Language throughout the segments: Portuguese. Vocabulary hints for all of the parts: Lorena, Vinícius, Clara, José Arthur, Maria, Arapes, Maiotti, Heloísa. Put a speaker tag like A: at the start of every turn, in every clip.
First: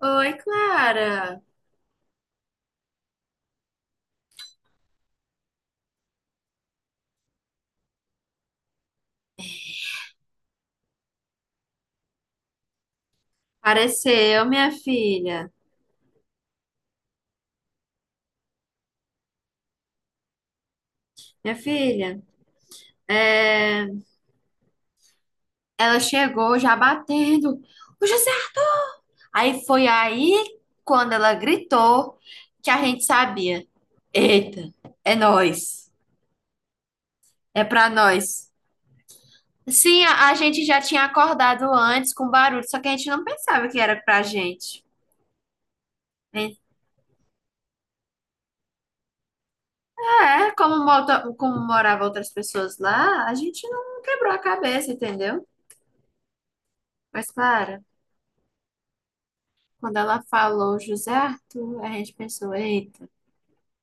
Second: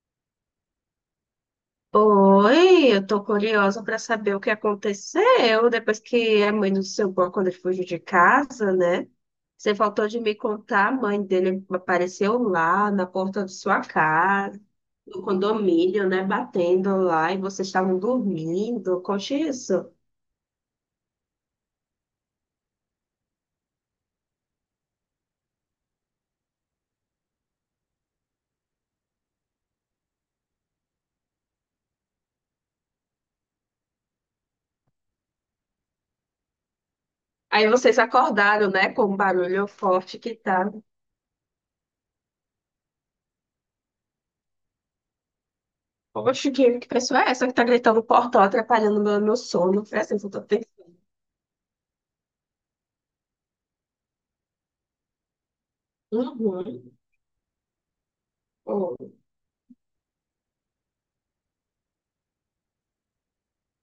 A: Oi, Clara.
B: Oi, eu tô curiosa para saber o que aconteceu depois que a mãe do seu Gó, quando ele fugiu de casa, né? Você faltou de me contar, a mãe dele apareceu lá na porta de sua
A: Apareceu,
B: casa,
A: minha
B: no
A: filha.
B: condomínio, né? Batendo lá e vocês estavam dormindo, conte isso.
A: Minha filha, é, ela chegou já batendo. "Ô, José!" Aí foi aí, quando ela gritou, que a gente sabia. Eita, é nós. É
B: Aí
A: pra
B: vocês
A: nós.
B: acordaram, né? Com o barulho
A: Sim,
B: forte
A: a
B: que
A: gente
B: tá.
A: já tinha acordado antes com barulho, só que a gente não pensava que era pra gente.
B: Poxa, que pessoa é essa que tá gritando no portão, atrapalhando meu sono? Foi assim que eu tô
A: É,
B: pensando.
A: como moravam outras pessoas lá, a gente não quebrou a cabeça, entendeu? Mas, Clara.
B: Uhum.
A: Quando ela falou José Arthur, a gente pensou, eita,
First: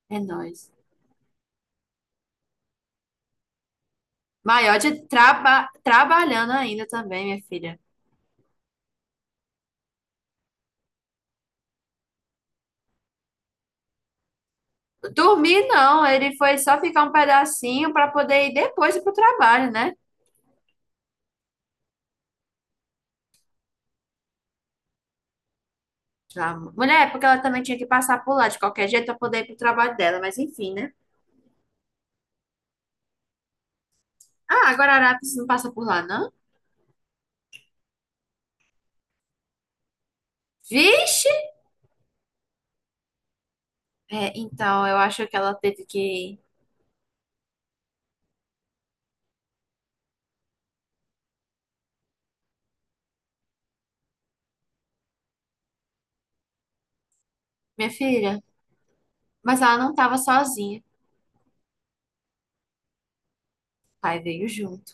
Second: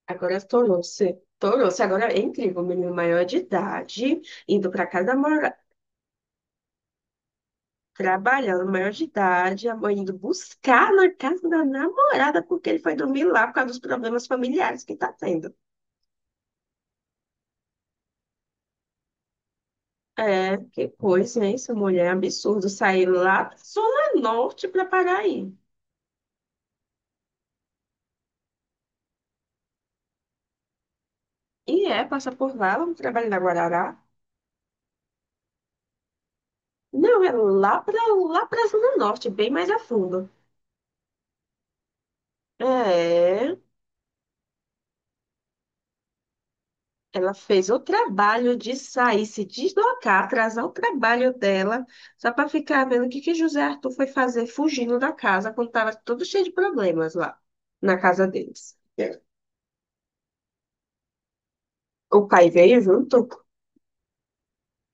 A: é
B: Agora
A: nós.
B: tornou-se, agora é incrível, o menino maior de idade, indo para
A: Maiotti
B: casa da mora,
A: traba, trabalhando ainda também, minha filha.
B: trabalhando maior de idade, a mãe indo buscar na casa da namorada, porque ele foi dormir lá por causa dos problemas familiares que tá tendo.
A: Dormir não, ele foi só ficar um pedacinho para poder ir depois ir pro trabalho, né?
B: É, que coisa, hein? Essa mulher é absurdo sair lá da Zona Norte para Paraí.
A: Já- mulher, é porque ela também tinha que passar por lá de qualquer jeito para poder ir pro trabalho dela, mas enfim, né?
B: E é, passa por lá, vamos trabalhar na Guarará.
A: Ah, agora a Arapes não passa por lá, não?
B: Não, é lá para lá para Zona Norte, bem mais a fundo.
A: Vixe!
B: É.
A: É, então, eu acho que ela teve que.
B: Ela fez o trabalho de sair, se deslocar, atrasar o trabalho dela, só para ficar vendo o que que José Arthur foi fazer fugindo da casa quando estava tudo cheio de problemas lá
A: Minha
B: na casa
A: filha,
B: deles. É.
A: mas ela não tava sozinha. O
B: O pai veio junto
A: pai veio junto.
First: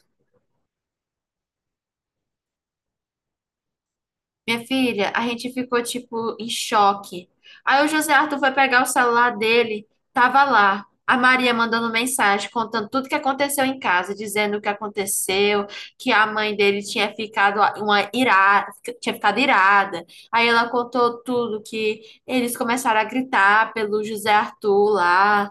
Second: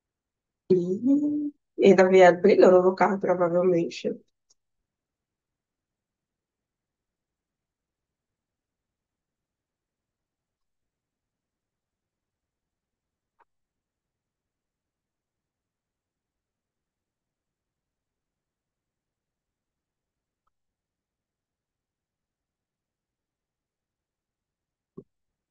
B: e ainda vieram brigando no carro, provavelmente.
A: Minha filha, a gente ficou tipo em choque. Aí o José Arthur foi pegar o celular dele, tava lá. A Maria mandando mensagem, contando tudo que aconteceu em casa, dizendo o que aconteceu, que a mãe dele tinha ficado uma irada, tinha ficado irada. Aí ela contou tudo que eles começaram a gritar pelo José Arthur lá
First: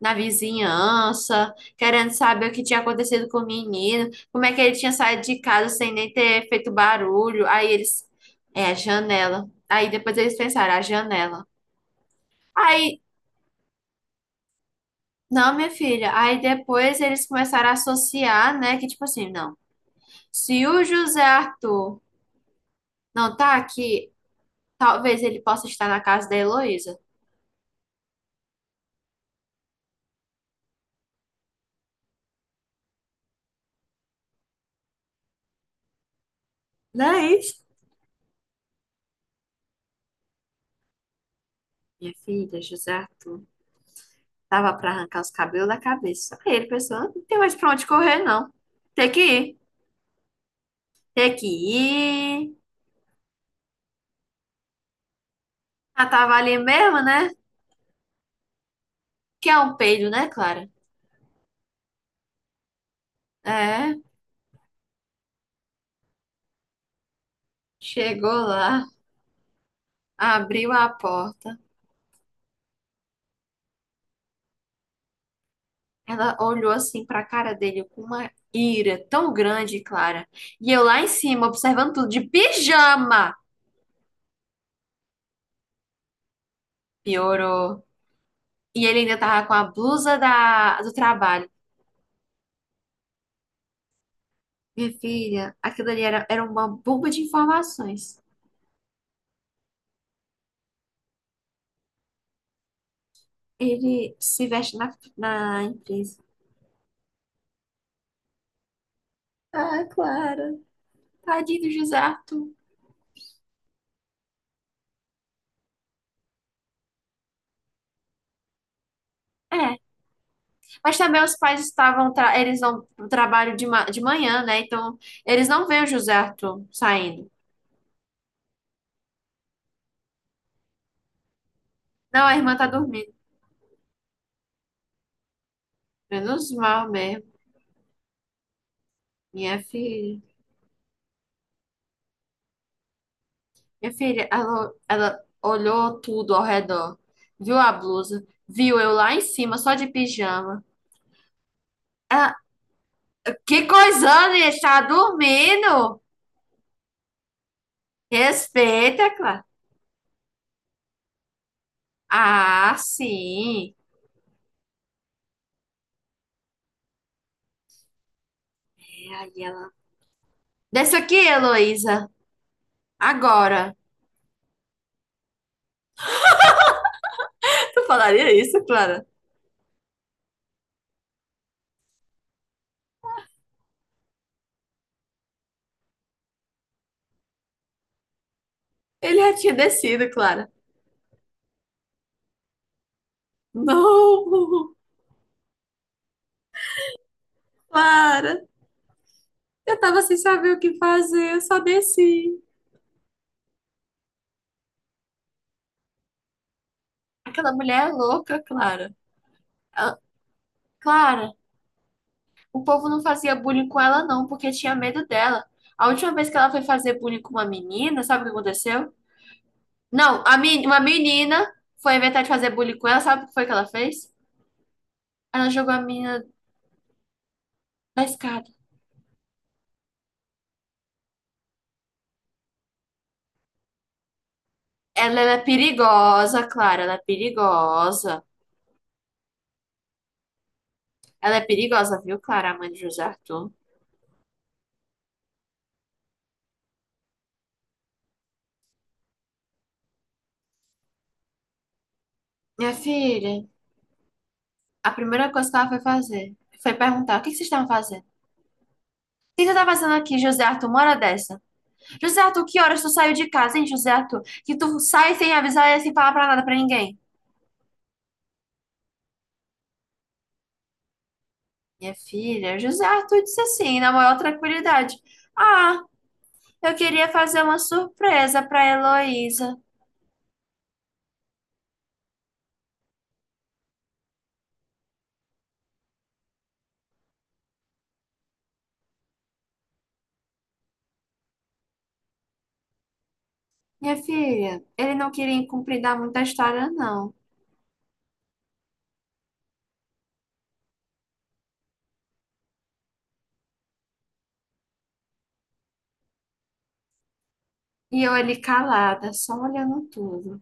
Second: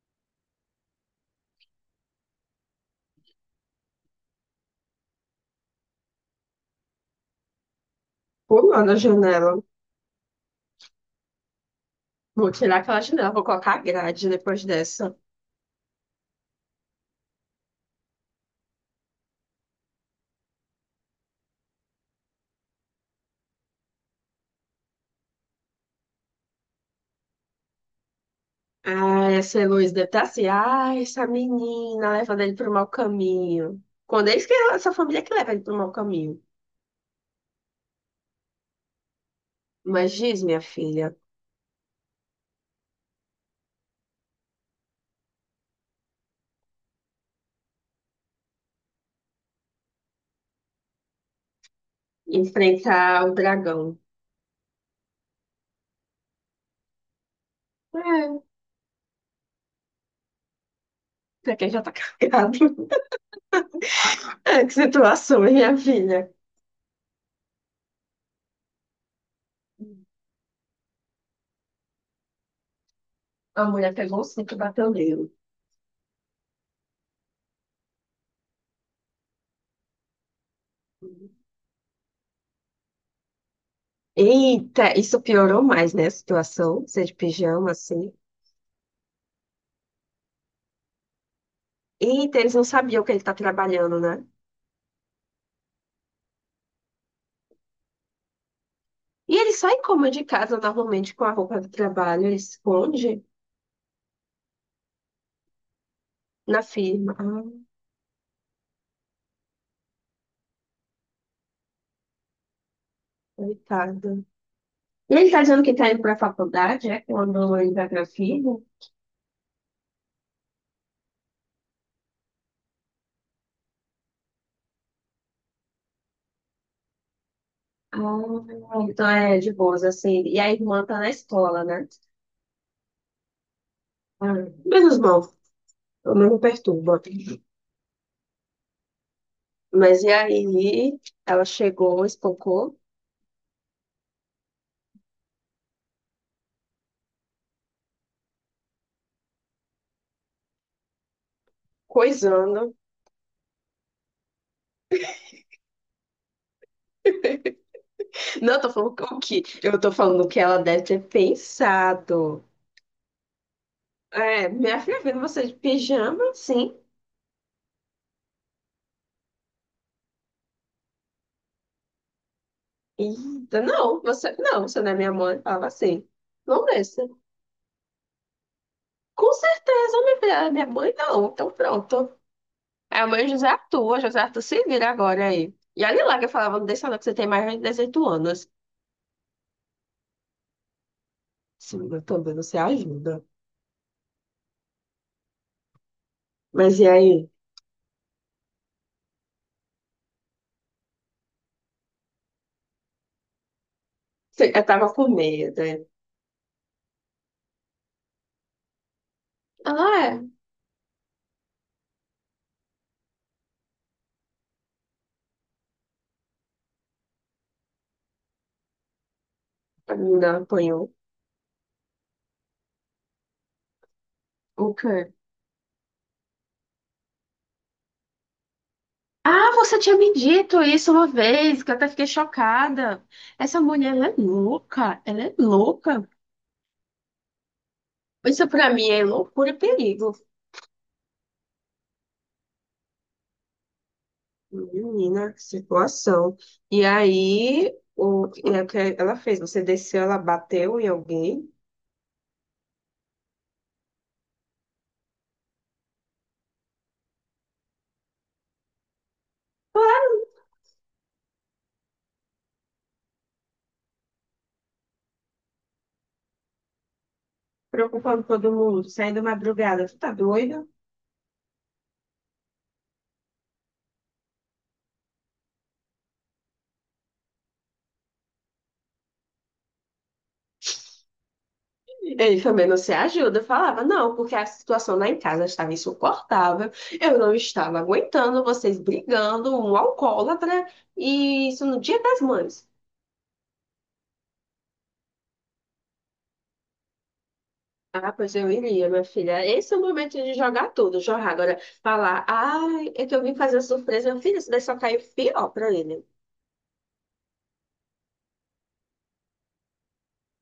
A: na vizinhança, querendo saber o que tinha acontecido com o menino, como é que ele tinha saído de casa sem nem ter feito barulho. Aí eles é a
B: Pulando a
A: janela.
B: janela.
A: Aí depois eles pensaram, a janela.
B: Vou tirar aquela
A: Aí,
B: janela, vou colocar a grade depois dessa.
A: não, minha filha. Aí depois eles começaram a associar, né? Que tipo assim, não. Se o José Arthur não tá aqui, talvez ele possa estar na casa da Heloísa.
B: Ah, essa Heloísa deve estar assim. Ah, essa menina levando ele para o mau caminho. Quando eles que essa família que leva ele para o mau caminho.
A: Não é isso?
B: Mas diz, minha filha,
A: Minha filha, José Arthur. Tava pra arrancar os cabelos da cabeça. Aí ele pensou, não tem mais pra onde correr, não. Tem que ir. Tem que ir.
B: enfrentar o dragão.
A: Ah, tava ali mesmo, né?
B: É,
A: Que é um peido, né, Clara?
B: pra quem já tá carregado.
A: É.
B: É, que situação, hein, minha filha?
A: Chegou lá, abriu a porta.
B: A mulher pegou o cinto e bateu nele.
A: Ela olhou assim pra cara dele com uma ira tão grande, Clara. E eu lá em cima, observando tudo, de pijama.
B: Eita, isso piorou mais, né, a situação, ser de pijama,
A: Piorou.
B: assim.
A: E ele ainda tava com a blusa do trabalho.
B: Eita, eles não sabiam que ele tá trabalhando, né?
A: Minha filha, aquilo ali era uma bomba de informações.
B: E ele sai como de casa normalmente com a roupa do trabalho, ele esconde
A: Ele se veste na empresa.
B: na firma. Ah,
A: Ah, Clara. Tadinho do José Arthur.
B: coitada. E ele tá dizendo que tá indo pra faculdade, é? Quando ele vai pra firma.
A: É, mas também os pais estavam, eles vão pro trabalho de manhã, né? Então, eles não veem o José Arthur saindo.
B: Ah, então é de boas, assim. E a irmã tá na escola, né?
A: Não, a irmã tá dormindo.
B: Ah, menos mal, eu não me
A: Menos mal
B: perturba.
A: mesmo. Minha
B: Mas e
A: filha.
B: aí, ela chegou, espancou.
A: Minha filha, ela olhou tudo ao redor. Viu a blusa. Viu eu lá em cima, só de pijama. Ah,
B: Coisando.
A: que coisando, ele está dormindo.
B: Não, eu tô falando
A: Respeita,
B: o que?
A: Clara.
B: Eu tô falando o que ela deve ter pensado.
A: Ah, sim.
B: É, minha filha vendo você de pijama, sim.
A: É, aí ela. Desce aqui, Heloísa.
B: Eita,
A: Agora.
B: não, você não é minha mãe. Falava assim. Não desça.
A: Tu falaria isso, Clara?
B: Com certeza, minha filha, minha mãe não. Então pronto. É o meu José Arthur, José Arthur se vira agora aí. E olha lá que eu falava, não deixa não, que você tem mais de 18 anos.
A: Ele já tinha descido, Clara.
B: Sim, eu também, você ajuda.
A: Não,
B: Mas e aí?
A: Clara. Eu tava sem saber o que fazer, eu só desci.
B: Eu tava com medo, né?
A: Aquela mulher é louca, Clara. Ah,
B: Ah, é.
A: Clara, o povo não fazia bullying com ela não, porque tinha medo dela. A última vez que ela foi fazer bullying com uma menina, sabe o que aconteceu?
B: A
A: Não,
B: menina
A: uma
B: apanhou.
A: menina foi inventar de fazer bullying com ela, sabe o que foi que ela fez?
B: O quê?
A: Ela jogou a menina da escada.
B: Ah, você tinha me dito isso uma vez, que eu até fiquei chocada. Essa mulher, ela é louca,
A: Ela,
B: ela
A: ela
B: é
A: é
B: louca.
A: perigosa, Clara, ela é perigosa.
B: Isso pra mim é loucura e perigo.
A: Ela é perigosa, viu, Clara, a mãe de José Arthur?
B: Menina, que situação. E aí, e é o que ela fez? Você desceu, ela bateu em alguém?
A: Minha filha, a primeira coisa que ela foi fazer foi perguntar: o que que vocês estavam fazendo? O que você está fazendo aqui, José Arthur, uma hora dessa? José Arthur, que horas tu saiu de casa, hein, José Arthur? Que tu sai sem avisar e sem falar pra nada pra ninguém.
B: Preocupando todo mundo, saindo madrugada. Tu tá doido?
A: Minha filha, José Arthur disse assim, na maior tranquilidade. Ah, eu queria fazer uma surpresa pra Heloísa.
B: Ele também não se ajuda. Eu falava, não, porque a situação lá em casa estava insuportável, eu não estava aguentando vocês brigando, um alcoólatra, e isso no Dia das Mães.
A: Minha filha, ele não queria encomendar muita história, não.
B: Ah, pois eu iria, minha filha. Esse é o momento de jogar tudo, jogar. Agora, falar, ai, é que eu vim fazer uma surpresa, minha filha, isso daí só caiu pior pra ele.
A: E eu ali calada, só olhando tudo.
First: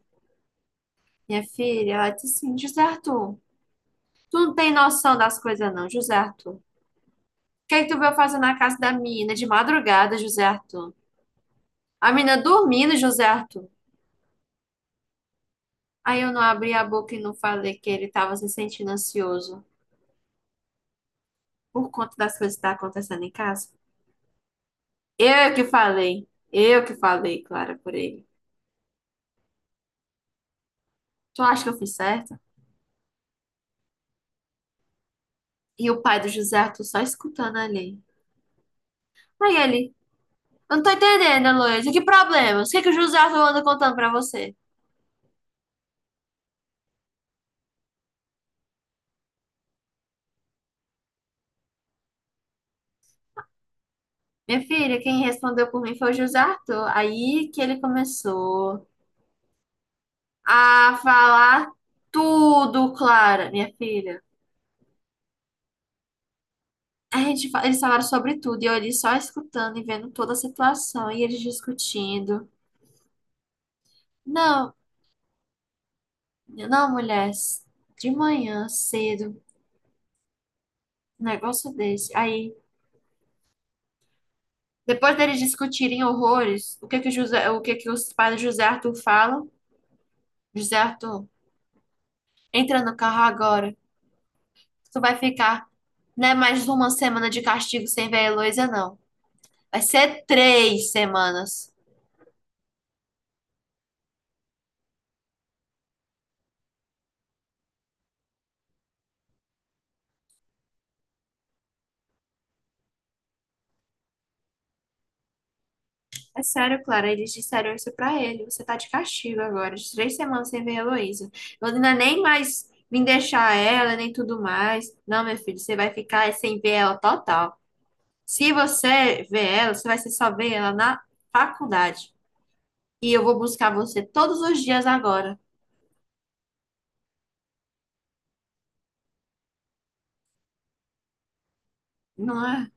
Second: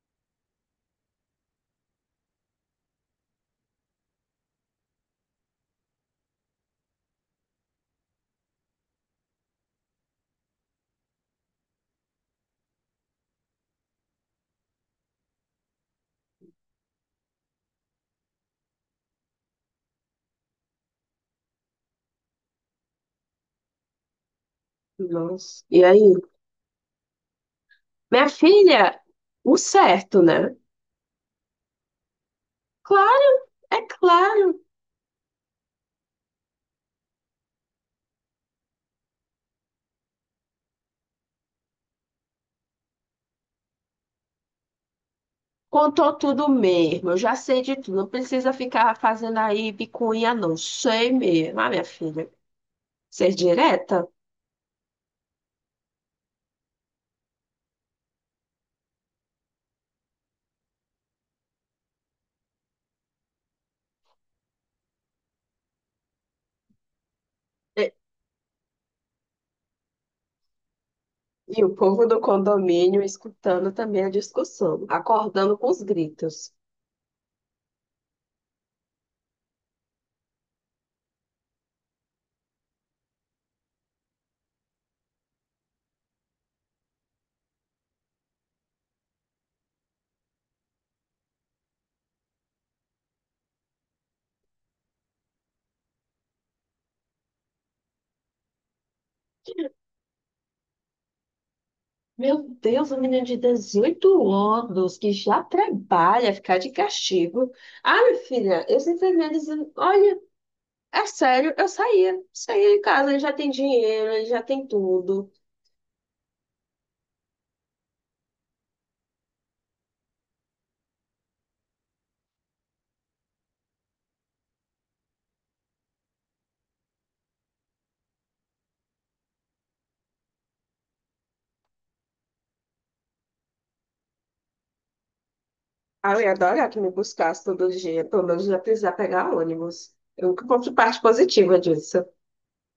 A: Minha filha, ela disse assim, José Arthur, tu não tem noção das coisas, não, José Arthur. O que é que tu veio fazer na casa da menina de madrugada, José Arthur? A menina dormindo, José Arthur. Aí eu não abri a boca e não falei que ele estava se sentindo ansioso por conta das coisas que tá acontecendo em casa. Eu
B: Nossa.
A: que
B: E aí?
A: falei. Eu que falei, Clara, por ele.
B: Minha filha, o certo, né?
A: Tu acha que eu fiz certo?
B: Claro, é claro.
A: E o pai do José Arthur só escutando ali. Aí ele, eu não tô entendendo, Heloísa, que problemas? O que que o José Arthur anda contando pra você?
B: Contou tudo mesmo, eu já sei de tudo. Não precisa ficar fazendo aí bicuinha, não. Sei mesmo, ah, minha filha. Ser direta?
A: Minha filha, quem respondeu por mim foi o José Arthur. Aí que ele começou a falar tudo, Clara, minha filha. Eles
B: E,
A: falaram sobre tudo, e eu ali só escutando e vendo toda a situação, e eles
B: e o povo do
A: discutindo.
B: condomínio escutando também a
A: Não,
B: discussão, acordando com os gritos.
A: não, mulher, de manhã, cedo, um negócio desse. Aí, depois deles discutirem horrores, o que que os pais do José Arthur falam? José Arthur, entra no carro agora. Tu vai ficar, não é mais uma semana de castigo sem ver a Heloísa, não. Vai ser 3 semanas.
B: Meu Deus, um menino de 18 anos que já trabalha, ficar de castigo. Ah, minha filha, eu simplesmente dizendo, olha, é sério, eu saía de casa, ele já tem dinheiro, ele já tem tudo.
A: É sério, Clara, eles disseram isso pra ele. Você tá de castigo agora, de 3 semanas sem ver a Heloísa. Lorena nem mais me deixar ela, nem tudo mais. Não, meu filho, você vai ficar sem ver ela total. Se você ver ela, você vai ser só ver ela na faculdade. E eu vou buscar você todos os dias agora,
B: Ah, eu ia adorar que me buscasse todo dia, pelo menos já precisar pegar ônibus. Eu nunca ponto parte positiva disso.
A: não é?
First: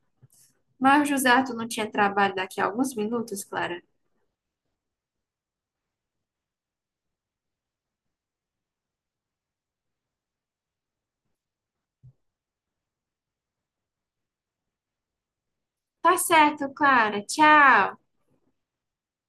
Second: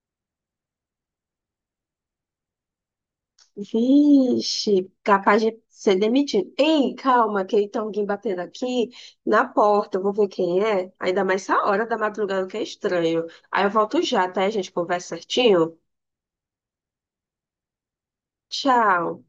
A: Mas o José Arthur não tinha trabalho daqui a alguns minutos, Clara.
B: Vixe, capaz de ser demitido. Ei, calma, que tem alguém batendo aqui na porta, eu vou ver quem é. Ainda mais essa hora da madrugada que é estranho. Aí eu volto já, tá? A gente conversa certinho.
A: Tá certo, Clara. Tchau.
B: Tchau.